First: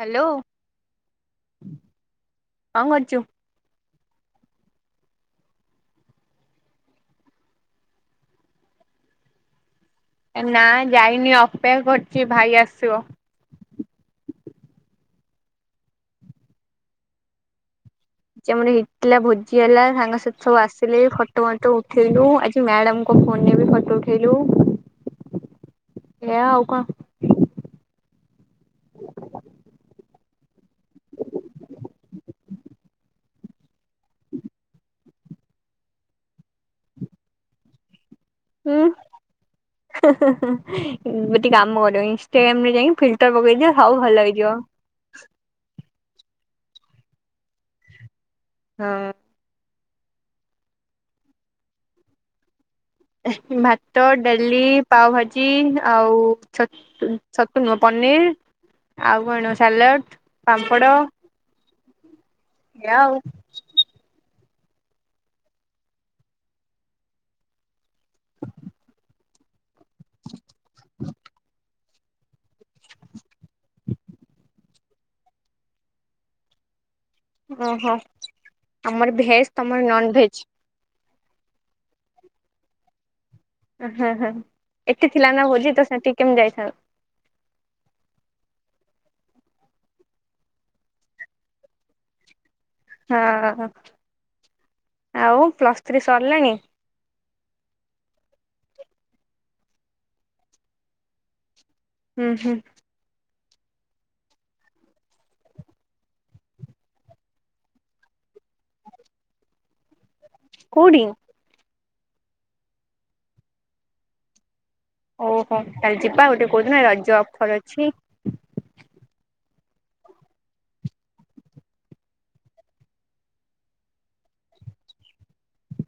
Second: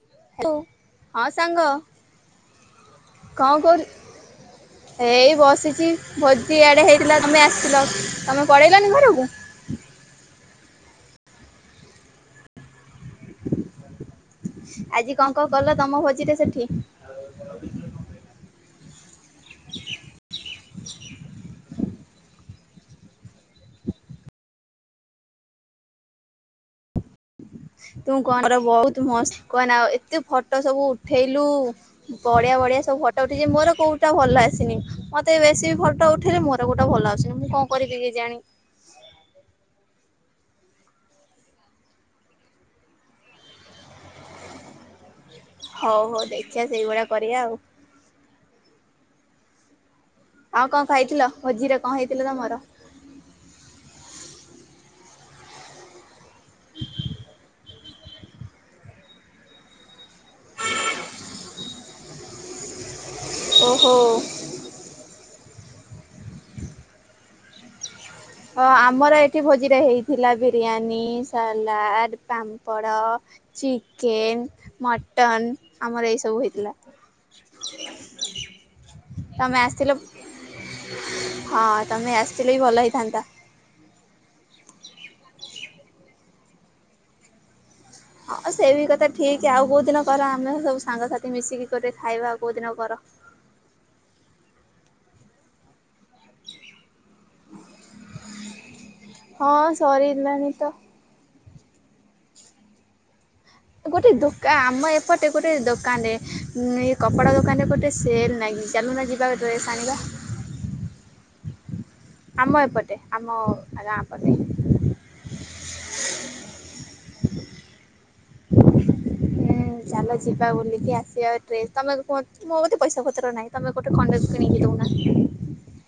Hello ହ ହଁ ସାଙ୍ଗ କଣ କରୁଛୁ? କଣ କରୁଚୁ। ଏଇ ବସିଛି ଭୋଜିଆଡ଼େ ହେଇଥିଲା ତୁମେ ଆସିଥିଲ ତମେ ପଳେଇଲନି ଘରକୁ? ଏ ନା ଯାଇନି ଅପେକ୍ଷା କରିଛି ଭାଇ ଆସିବ। ଆଜି କଣ କଣ କଲ ତମ ଭୋଜି ରେ ସେଠି? [inaudible] [inaudible] ଭୋଜି ହେଲା ସାଙ୍ଗସାଥି ସବୁ ଆସିଲେ ଫୋଟ ଫଟ ପଟ ଉଠେଇଲୁ ଆଜି ମ୍ୟାଡମ ଙ୍କ ଫୋନ ରେ ବି ଫଟୋ ଉଠେଇଲୁ, ଏଇୟା ଆଉ କଣ? ତୁ କହ [unintelligible] ବହୁତ୍ ମସ୍ତ କହନା ଆଉ ଏତେ ଫ ଫଟୋ ସବୁ ଉଠେଇଲୁ ବଢିଆ ବଢିଆ ସବୁ ଫଟୋ ଉଠେଇଛି ମୋର କୋଉଟା ଭଲ ଆସିନି ମତେ ମତେ ବେଶୀ ଫଟୋ ଉଠେଇଲେ ମୋର କୋଉଟା ଭଲ ଆସୁନି ମୁଁ କଣ କରିବି କେଜାଣି, ହୁଁ ଗୋଟେ କାମ କର ଇନଷ୍ଟାଗ୍ରାମ ରେ ଯାଇି ଫିଲ୍ଟର ପକେଇଦିଅ ସବୁ ଭଲ ହେଇଯିବ। ହଉ ହଉ ଦେଖିବା ସେଇ ଭଳିଆ କରିବା ଆଉ। ହଁ। ଆଉ କଣ ଖାଇଥିଲ ଭୋଜିରେ କଣ ହେଇଥିଲା ତମର? ଭାତ, ଡାଲି, ପାଓଭାଜି, ଆଉ ଛତୁ ପନିର୍, ଆଉ କଣ ସାଲାଡ଼, ପାମ୍ପଡ଼ ଏୟା ଆଉ। ଓହୋ‌। ହ ଆମର ଏଠି ଭୋଜିରେ ହେଇଥିଲା biryani, salad, papad chicken, mutton ଆମର ଏଇ ସବୁ ହେଇଥିଲା। ଓହୋ ଆମର ଭେଜ ତମେ ଆସିଥିଲ ତମର ନନ ଭେଜ। ହଁ ତମେ ଆସିଥିଲେ ବି ଭଲ ହେଇଥାନ୍ତା। ହଁ ହଁ ଏଠି ଥିଲା ନା ଭୋଜି ତ ସେଠିକି କେମିତି ଯାଇଥାନ୍ତି? ହଁ ସେଇ ବି କଥା ଠିକ୍ ଆଉ କୋଉ ଦିନ କର ଆମେ ସବୁ ସାଙ୍ଗସାଥି ମିଶିକି ଗୋଟେ ଖାଇବା ଆଉ କୋଉ ଦିନ କର। ହଁ ଆଉ ପ୍ଲସ୍ ଥ୍ରୀ ସରିଲାଣି? ହଁ ସରିଲାନି ତ ହୁଁ ହୁଁ। ଗୋଟେ ଦୋକା ଆମ ଏପଟେ ଗୋଟେ ଦୋକାନ ରେ କପଡା ଦୋକାନ ରେ ଗୋଟେ ସେଲ ନାଗିଚି ଚାଲୁନ ଯିବା। ଚାଲ ଡ୍ରେସ୍ ଆଣିବା। କୋଉଠି? ଆମ ଏପଟେ ଆମ ଗାଁ ପଟେ। ଓହୋ ତାହଲେ ଯିବା ଗୋଟେ କୋଉ ଦିନ ରଜ ଅଫର ଅଛି। ହୁଁ ଚାଲ ଯିବା ବୁଲିକି ଆସିବା ଟ୍ରେସ୍ ତମେ କୁହତ ମୋ ବୋଧେ ପଇସା ପତ୍ର ନାହିଁ ତମେ ଗୋଟେ ଖଣ୍ଡେକୁ କିଣିକି ଦେଉନା।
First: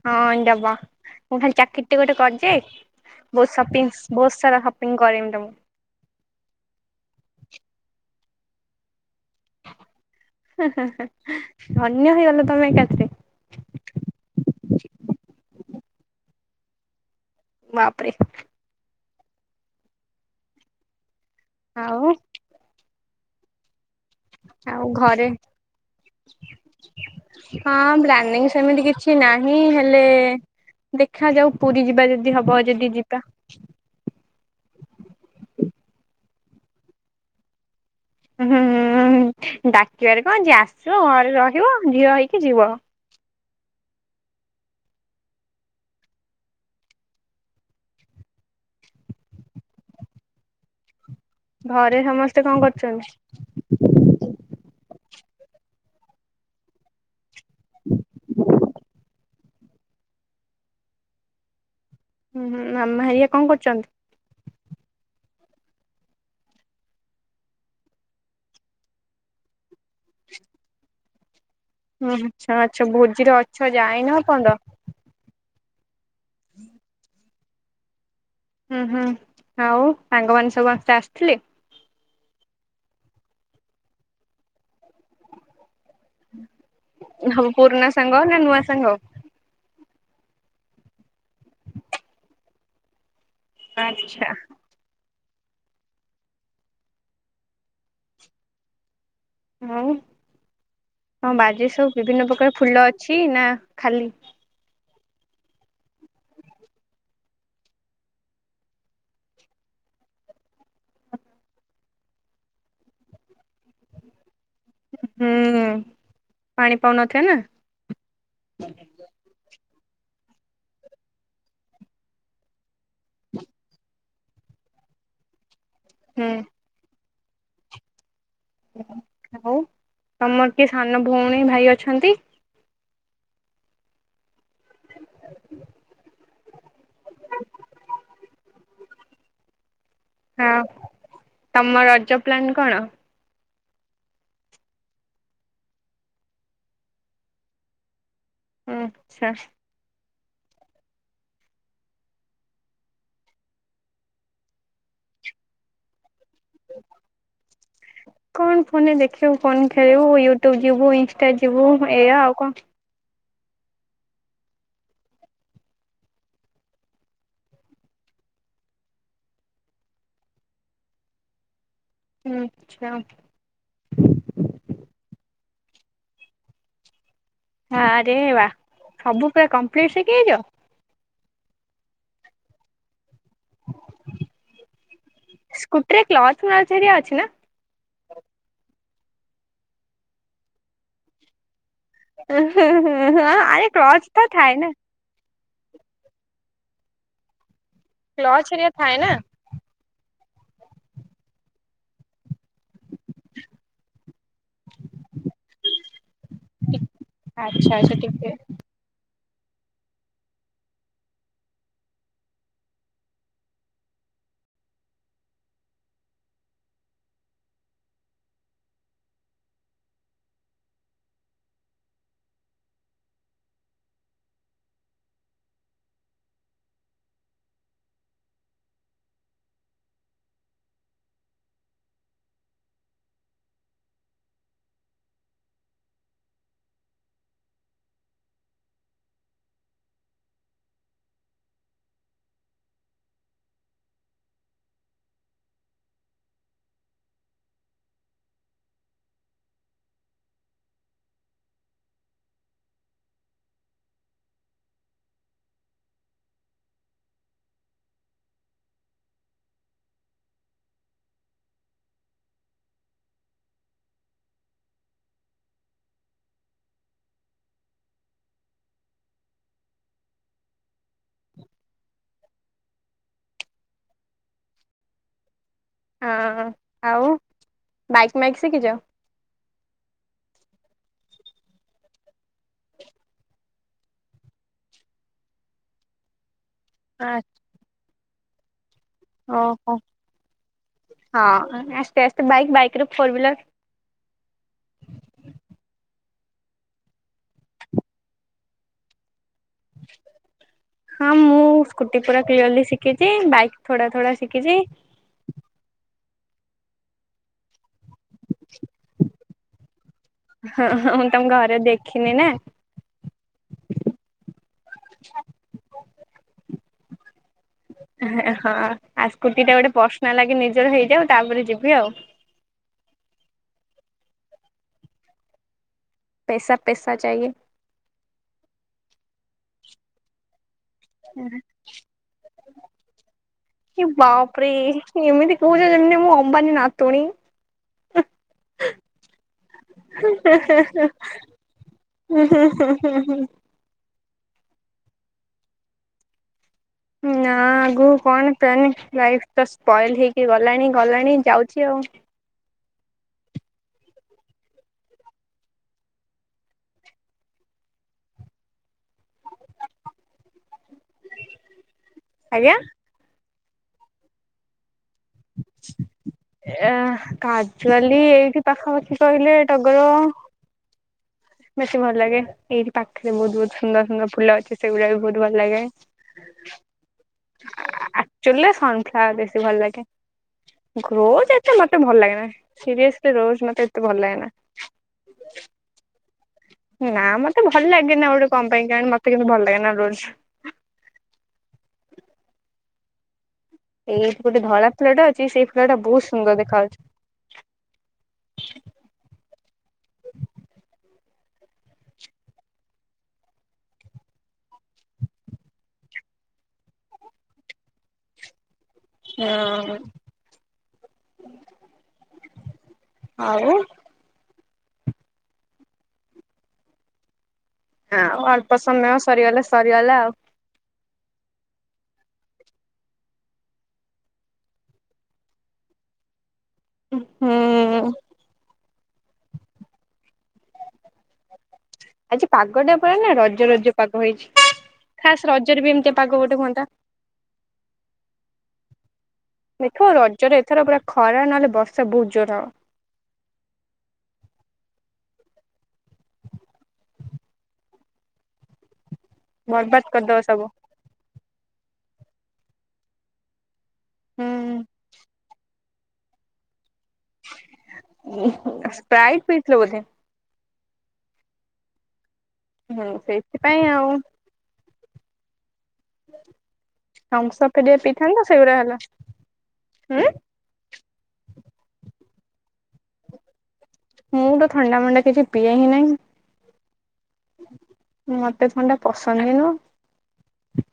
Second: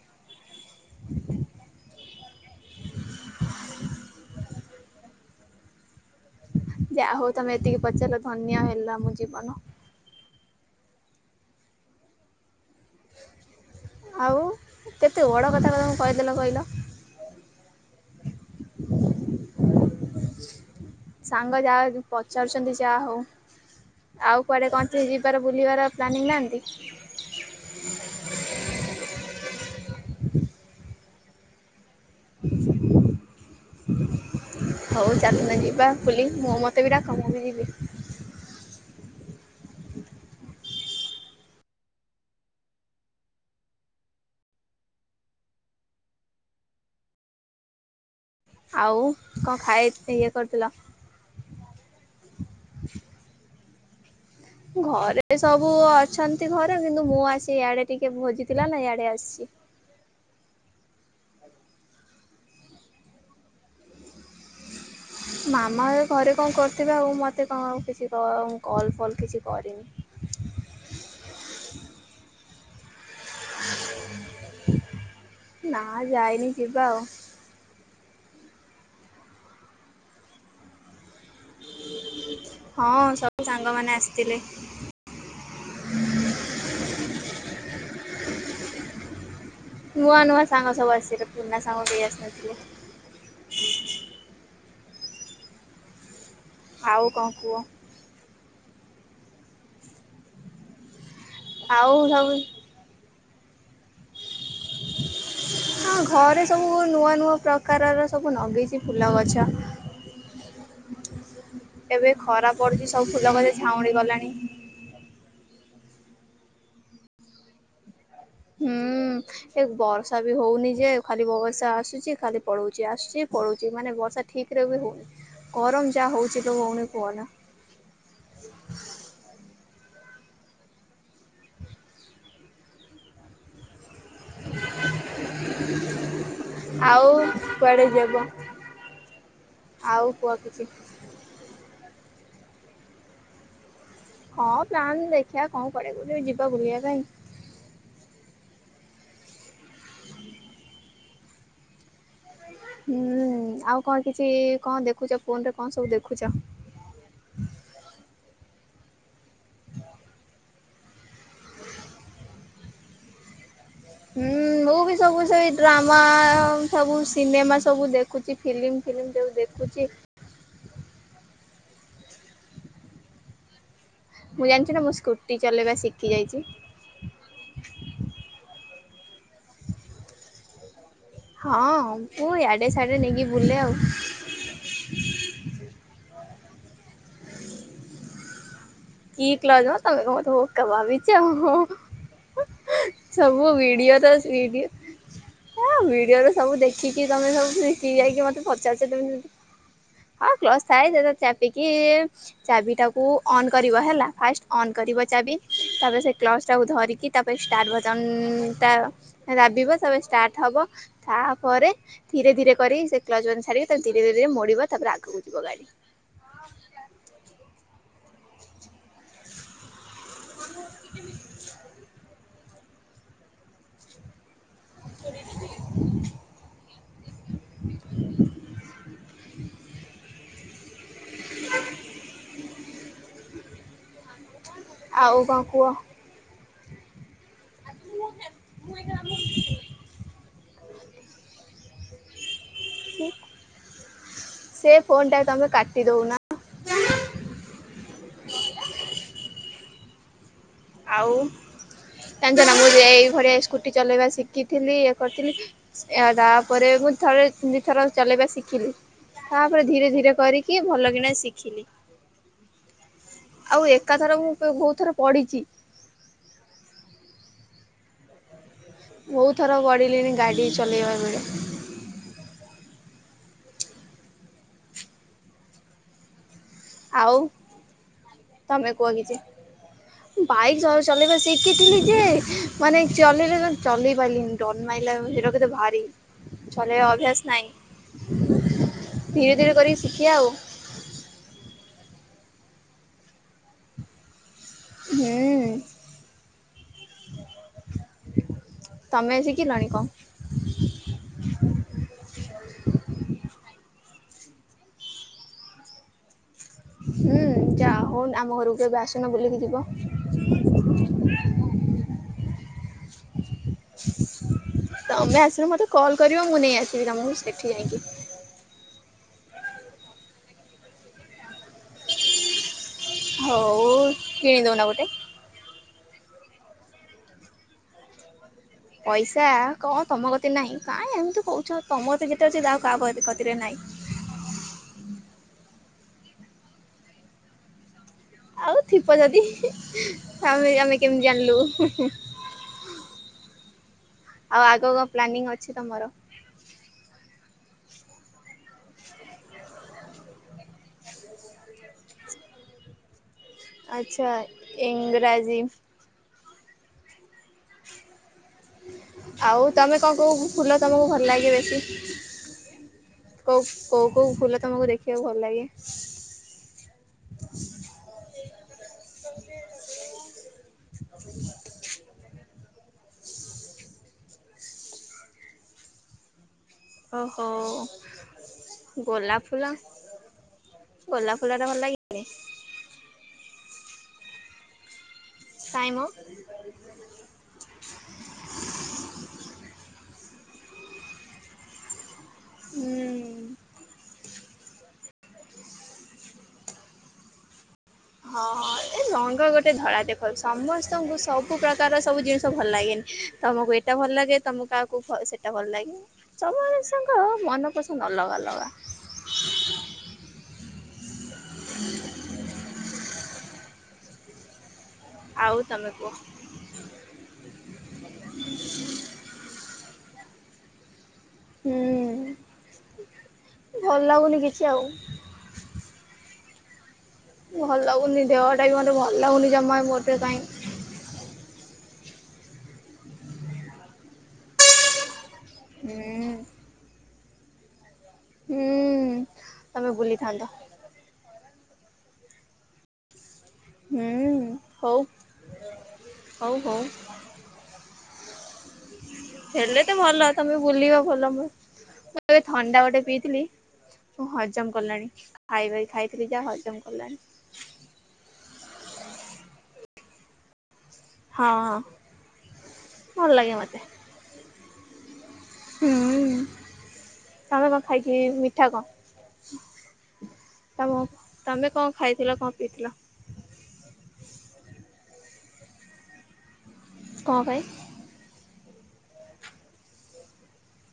ହଁ ଦବା ମୁଁ ଖାଲି ଚାକିରି ଟେ ଗୋଟେ କରି ଯାଏ। ଯୋଉ ସପିଙ୍ଗସ୍‌ ବହୁତ ସାରା ସପିଙ୍ଗ କରେଇମି ତମକୁ। ଯାହା ହଉ ତମେ ଏତିକି ପଚାରିଲ ଧନ୍ୟ ହେଲା ମୋ ଜୀବନ। ହିଁ ହିଁ ଧନ୍ୟ ହେଇଗଲ ତମେ ଏକାଥିରକେ। ଆଉ କେତେ ବଡ଼ କଥା ତମେ କହିଦେଲ କହିଲ। ବାପରେ। ସାଙ୍ଗ ଯାହା ଆଉ ପଚାରୁଛନ୍ତି ଯାହା ହଉ। ଆଉ କୁଆଡେ କଣ ଠି ଯିବାର ବୁଲିବାର ପ୍ଲାନିଂ ନାହାନ୍ତି? ହଁ ପ୍ଲାନିଙ୍ଗ ସେମିତି କିଛି ନାହିଁ ହେଲେ ଦେଖାଯାଉ ପୁରୀ ଯିବା ଯଦି ଯଦି ହବ ଯଦି ଯିବା ହଉ ଚାଲୁନା ଯିବା ବୁଲି ମୋ ମୋତେ ବି ଡାକ ମୁଁ ବି ଯିବି। ହୁଁ ହୁଁ ହୁଁ ହୁଁ ହୁ ଡାକିବାରେ କଣ ଅଛି ଆସିବ ଘରେ ରହିବ ଝିଅ ହେଇକି ଯିବ। ଆଉ କଣ ଖାଇ ଇଏ କରିଥିଲ। ଘରେ ସମସ୍ତେ କଣ କରୁଛନ୍ତି? ଘରେ ସବୁ ଅଛନ୍ତି ଘରେ କିନ୍ତୁ ମୁଁ ଆସି ଇଆଡେ ଟିକେ ଭୋଜିଥିଲା ନା ଇଆଡେ ଆସିଛି। ହୁଁ ହୁଁ ମାମା ଘରିଆ କଣ କରୁଛନ୍ତି? ମାମା ଏ ଘରେ କଣ କରିଥିବେ ଆଉ ମୋତେ କଣ କିଛି କଲ୍ ଫଲ୍ କିଛି କରିନି। [inaudible] ହୁଁ ଆଚ୍ଛା ଆଚ୍ଛା ଭୋଜିରେ ଅଛ ଯାଇନ ଏପର୍ଯ୍ଯନ୍ତ। ନା ଯାଇନି ଯିବା ଆଉ। ହୁଁ ହୁଁ ଆଉ ସାଙ୍ଗମାନେ ସବୁ ସମସ୍ତେ ଆସିଥିଲେ? ହଁ ସବୁ ସାଙ୍ଗ ମାନେ ଆସିଥିଲେ। ହଉ ପୁରୁଣା ସାଙ୍ଗ ନା ନୂଆ ସାଙ୍ଗ? ନୂଆ ନୂଆ ସାଙ୍ଗ ସବୁ ଆସିଲେ ପୁରୁଣା ସାଙ୍ଗ କେହି ଆସିନଥିଲେ। ଆଚ୍ଛା। ଆଉ କଣ କୁହ? ହଉ ହଁ ତମ ବାଜେ ସବୁ ବିଭିନ୍ନ ପ୍ରକାର ଫୁଲ ଅଛି ନା ଖାଲି ହଁ ଘରେ ସବୁ ନୂଆ ନୂଆ ପ୍ରକାରର ସବୁ ନଗେଇଛି ଫୁଲ ଗଛ। ଏବେ ଖରା ପଡୁଛି ସବୁ ଫୁଲ ଗଛ ଝାଉଁଳି ଗଲାଣି। ହୁଁ ପାଣି ପାଉ ନଥିବେ ନା ହୁଁ ଏ ବର୍ଷା ବି ହଉନି ଯେ ଖାଲି ବର୍ଷା ଆସୁଛି ଖାଲି ପଲଉଛି ଆସୁଛି ପଳଉଛି ମାନେ ବର୍ଷା ଠିକ୍ ରେ ବି ହଉନି ଗରମ ଯାହା ହୁଁ ହଉଛି ଲୋ ଭଉଣୀ କୁହନା। ଆଉ ତମର କିଏ ସାନ ଭଉଣୀ ଭାଇ ଅଛନ୍ତି? ଆଉ କୁଆଡେ ଯବ ଆଉ କୁହ ହଁ କିଛି? ତମ ରଜ ପ୍ଲାନ୍ କଣ? ହଁ ପ୍ଲାନ୍ ଦେଖିଆ କଣ କରିଆ ଯିବା ବୁଲିବା ପାଇଁ। ହଁ ଆଚ୍ଛା। ହୁଁ ଆଉ କଣ କିଛି କଣ ଦେଖୁଛ ଫୋନରେ କଣ ସବୁ ଦେଖୁଛ? କଣ ଫୋନରେ ଦେଖିବୁ କଣ ଖେଳିବୁ ୟୁଟ୍ୟୁବ ଯିବୁ ଇନଷ୍ଟା ଯିବୁ ଏଇଆ ଆଉ କଣ। ହୁଁ ମୁଁ ବି ସବୁ ସେ ଡ୍ରାମା ସବୁ ସିନେମା ସବୁ ଦେଖୁଛି ଫିଲ୍ମ ଫିଲ୍ମ ସବୁ ଦେଖୁଛି। ହୁଁ ଇନଷ୍ଟାଗ୍ରାମ୍ ମୁ ଜାଣିଛୁ ନା ମୁ ସ୍କୁଟି ଚଲେଇବା ଶିଖିଯାଇଛି। ଆରେ ବା ସବୁ ପୁରା କମ୍ପ୍ଲିଟ ସିକି ଯାଇଚ। ହଁ ମୁଁ ୟାଡେ ସଡେ ନେଇକି ବୁଲେ ଆଉ। ସ୍କୁଟିରେ କ୍ଲଥ ନଚରିଆ ଅଛି ନା। କି କ୍ଲଜ୍ ତମେ ତ ମୋତେ ବୋକା ଭାବିଚ। ଆରେ କ୍ଲଜ୍ ତ ଥାଏ ନା। ହଁ ଭିଡିଓରେ ସବୁ ଦେଖିକି ତମେ ସବୁ ଶିଖିଯାଇଛ। କ୍ଲଚ ମତେ ହେରିକା ପଚାରୁଛ ଥାଏ ନା କେମିତି ହଁ କ୍ଲସ ଥାଏ [unintelligible] ଚାପିକି ଚାବିଟାକୁ ଅନ୍ କରିବ ହେଲା। ଫାଷ୍ଟ ଅନ୍ କରିବ ଚାବି ତାପରେ ସେ କ୍ଲଜ ଟାକୁ ଧରିକି ତାପରେ ଆଚ୍ଛା ଷ୍ଟାର୍ଟ ଆଚ୍ଛା ଟିକେ ଭଜନ ଟା ଦାବିବ ତାପରେ ଷ୍ଟାର୍ଟ ହବ। ତାପରେ ଧୀରେ ଧୀରେ କରି ସେ କ୍ଲଜ ମାନେ ଛଡିକେ ତାଙ୍କୁ ଧୀରେ ଧୀରେ ଧୀରେ ମୋଡିବ ତାପରେ ଆଗକୁ ଯିବ ଗାଡି। ଆଉ କଣ କୁହ? ଆ ତ ମୁ [inaudible] ସେ ଫୋନ୍ ଟା ତମେ କାଟି ଦଉନା। ଆଉ ଜାଣିଛ ନା ମୁଁ ଏଇଭଳିଆ ସ୍କୁଟି ଚଲେଇବା ଶିଖିଥିଲି ଇଏ କରିଥିଲି ତାପରେ ମୁଁ ଥରେ ଦିଥର ଚଲେଇବା ଶିଖିଲି। ତାପରେ ଧିରେ ଧିରେ କରିକି ଭଲକିନା ଶିଖିଲି। ଆଉ ଏକା ଥର ମୁଁ ବହୁତ ଥର ପଡ଼ିଛି। ବହୁତ ଥର ପଡ଼ିଲିଣି ଗାଡ଼ି ଚଲେଇବାବେଳେ। ହଁ ଆଉ ବାଇକ ମାଇକ ଶିଖିଛ। ବାଇକ ଚଲେଇବା ଶିଖିଥିଲି ଯେ, ମାନେ ଚଲେଇଲା ଚଲେଇ ପାରିଲିନି। ନ ମାଇଲା ସେଟା କେତେ ଭାରି ଲେ ଆ ଅଭ୍ୟାସ ନାଇଁ। ଓହୋ ହଁ ଆସ୍ତେ ଆସ୍ତେ ବାଇକ ବାଇକରେ ଫୋର ହିଲର ହୁଁ ତମେ ଶିଖିଲଣି କଁ? ହଁ ମୁଁ ସ୍କୁଟି ପୁରା କ୍ଲିୟରଲି ଶିଖିଚି ବାଇକ୍ ଥଡ଼ା ଥଡ଼ା ଶିଖିଚି। ହୁଁ ଯାହଉ ଆମ ଘରକୁ ଏବେ ଆସନ ବୁଲିକି ଯିବ? ହଁ ହଁ ମୁଁ ତମ ଘରେ ଦେଖିନିନା। ତମେ ଆସିଲେ ମତେ କଲ୍ କରିବ ମୁଁ ନେଇ ଆସିବି ତମକୁ ସେଠି ଯାଇକି। ହଁ ଆଉ ସ୍କୁଟିଟା ଗୋଟେ ପର୍ସନାଲାଗି ନିଜର ହେଇଯାଉ ତାପରେ ଯିବି ଆଉ। ହଉ କିଣିଦଉନ ଗୋଟେ? ପେସା ପେସା ଚାଇଁଏ। ପଇସା କ ତମ କତି ଏତେ ନାହିଁ କାହିଁ ଏମିତି କହୁଚ ତମ କତିରେ ଯେତେ ଅଛି ଆଉକାହା କତିରେ ନାହିଁ। କି ବାପରେ ଏମିତି କହୁଚ ଯେମିତି ମୁଁ ଅମ୍ବାନୀ ନାତୁଣୀ। ଆଉ ଥିବ ଯଦି ଆମେ ଆମେ କେମିତି ଜାଣିଲୁ। ହୁଁ ହୁଁ ହୁଁ ହୁଁ ହୁଁ। ଆଉ ଆଗକୁ କଣ ପ୍ଲାନିଂ ଅଛି ତମର? ନା ଆଗକୁ କଣ ପ୍ଲାନ ଲାଇଫ୍ ତ ସ୍ପଏଲ ହେଇକି ଗଲାଣି ଗଲାଣି ଯାଉଚି ଆଉ। ଆଚ୍ଛା ଇଂରାଜୀ। ଆଉ ତମେ କଣ କ ଫୁଲ ତୁମକୁ ଭଲ ଲାଗେ ବେଶୀ? ଆଜ୍ଞା। କୋଉ କୋଉ କୋଉ ଫୁଲ ତମକୁ ଦେଖିବାକୁ ଭଲ ଲାଗେ? ଏ କାଜୁଆଲି ଏଇଠି ପାଖାପାଖି କହିଲେ ଟଗର ବେଶୀ ଭଲ ଲାଗେ ଏଇଠି ପାଖରେ ବହୁତ୍ ବହୁତ୍ ସୁନ୍ଦର ସୁନ୍ଦର ଫୁଲ ଅଛି ସେଗୁଡ଼ାକବି ବହୁତ୍ ଭଲ ଲାଗେ। ଓହୋ ଆକ୍ଚୁଆଲିରେ ଗୋଲାପ ଫୁଲ। ଗୋଲାପ ରୋଜ୍ ଫୁଲ ଟା ଏତେ ମତେ ଭଲ ଲାଗେନି ସିରିସଲି ରୋଜ୍ ମତେ ଏତେ ଭଲ ଲାଗେନି। କାଇଁ ମୋ? ନା ମତେ ଭଲ ଲାଗେନା ଗୋଟେ କଣ ପାଇଁ କଣ ମତେ କେମିତି ଭଲ ଲାଗେନା ରୋଜ୍। ହୁଁ। ଏଇଠି ଗୋଟେ ଧଳା ଫୁଲଟେ ଅଛି ସେଇ ଫୁଲଟା ବହୁତ୍ ସୁନ୍ଦର ଦେଖା ଯାଉଚି। ହଁ ହଁ। ଏ ରଙ୍ଗ ଗୋଟେ ଧଳା ଦେଖାଉଚି ସମସ୍ତଙ୍କୁ ସବୁ ପ୍ରକାରର ସବୁ ଜିନିଷ ଭଲ ଲାଗେନି ତମକୁ ସେଟା ଭଲ ଲାଗେ ତମକୁ କାହାକୁ ସେଟା ଭଲ ଲାଗେ ସବୁ ମଣିଷଙ୍କ ମନ ପସନ୍ଦ ଅଲଗା ଅଲଗା। ହଁ। ଆଉ? ଆଉ ତମେ କୁହ। ହଁ ଆଉ ଅଳ୍ପ ସମୟ ସରିଗଲେ ସରିଗଲା ଆଉ। ହୁଁ ଭଲ ଲାଗୁନି କିଛି ଆଉ। ଭଲ ହୁଁ ଲାଗୁନି ଦେହଟାବି ମୋତେ ଭଲ ଲାଗୁନି ଜମା ମୋଟେ କାଇଁ। ଆଜି ପାଗଟା ପୁରାନା ରଜ ରଜ ପାଗ ହେଇଚି ଖାସ୍ ରଜରେବି ଏମିତି ହୁଁ ପାଗ ପୋଟେ ହୁଅନ୍ତା। ହୁଁ। ତମେ ଦେଖିବ ବୁଲିଥାନ୍ତ ରଜରେ ଏଥର ପୁରା ଖରା ନହେଲେ ବର୍ଷା ବହୁତ୍ ଜୋରେ ହବ। ହୁଁ ହଉ ହଉ ହଉ। [inaudible] ହେଲେତ ବର୍ବାଦ ଭଲ କରିଦବ ତମେ ସବୁ ବୁଲିବା ଭଲ ମୁ ମୁଁ ଏବେ ଥଣ୍ଡା ଗୋଟେ ପିଇଥିଲି। ମୁଁ ହଜମ ହୁଁ। କଲାଣି ଖାଇବା ଖାଇଥିଲି ଯାହା ହଜମ କଲାଣି। ସ୍ପ୍ରାଇଟ ପିଇଥିଲ ବୋଧେ? ହଁ ହଁ। ହୁଁ ଭଲ ଲାଗେ ମତେ ସେଇଥିପାଇଁ ଆଉ। ହୁଁ ତମେ ଥମ୍ସଅପ୍ କଣ ହେରିକା ଖାଇକି ପିଇଥାନ୍ତ ମିଠା ସେଗୁରା ହେଲା। କଣ? ହୁଁ ଆଉ ତମେ କଣ ଖାଇଥିଲ କଣ ପିଇଥିଲ? ମୁଁ ତ ଥଣ୍ଡା ମଣ୍ଡା କିଛି ପିଏ ହିଁ ନାହିଁ। କଣ ପାଇଁ? ମତେ ଥଣ୍ଡା ପସନ୍ଦ ହିଁ ନୁହଁ।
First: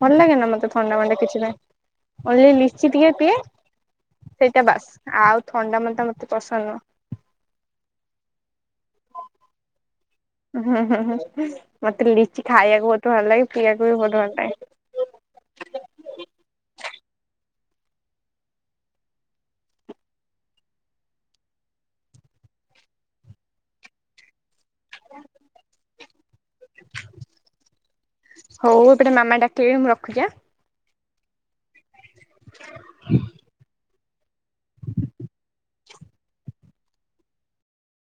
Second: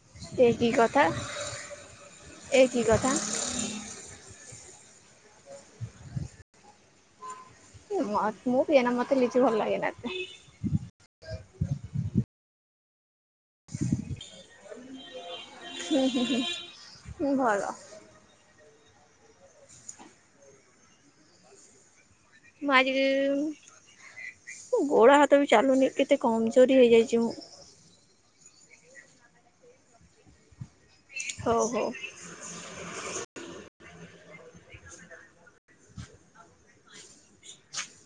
ଭଲ ଲାଗେ ନା ଏ ମତେ କି ଥଣ୍ଡା କଥା ମଣ୍ଡା କିଛି, [unintelligible] ଓନ୍ଲି ଏ କି ଲିଚି ଟିକେ କଥା। ପିଏ। ସେଇଟା ବାସ୍ ଆଉ ଥଣ୍ଡା ମଣ୍ଡା ମତେ ପସନ୍ଦ ନୁହଁ। [unintelligible] ମୁଁ ପିଏନା ମତେ ଲିଚି ଭଲ ଲାଗେନା। ହୁଁ ହୁଁ ହୁଁ ମତେ ଲିଚି ଖାଇବାକୁ ବହୁତ ଭଲ ଲାଗେ। ପିଇବାକୁ ବି ବହୁତ ଭଲ ଲାଗେ। ହୁଁ ହୁଁ ହୁଁଁ ଭଲ। ମୋ ଗୋଡ଼ ହାତ ବି ଚାଲୁନି କେତେ କମଜୋରି ହେଇଯାଇଛି ମୁଁ। ହଉ ଏପଟେ ମାମା ଡାକିଲେଣି ମୁଁ ରଖୁଛି ଆଁ? ହଉ ହଉ। ହ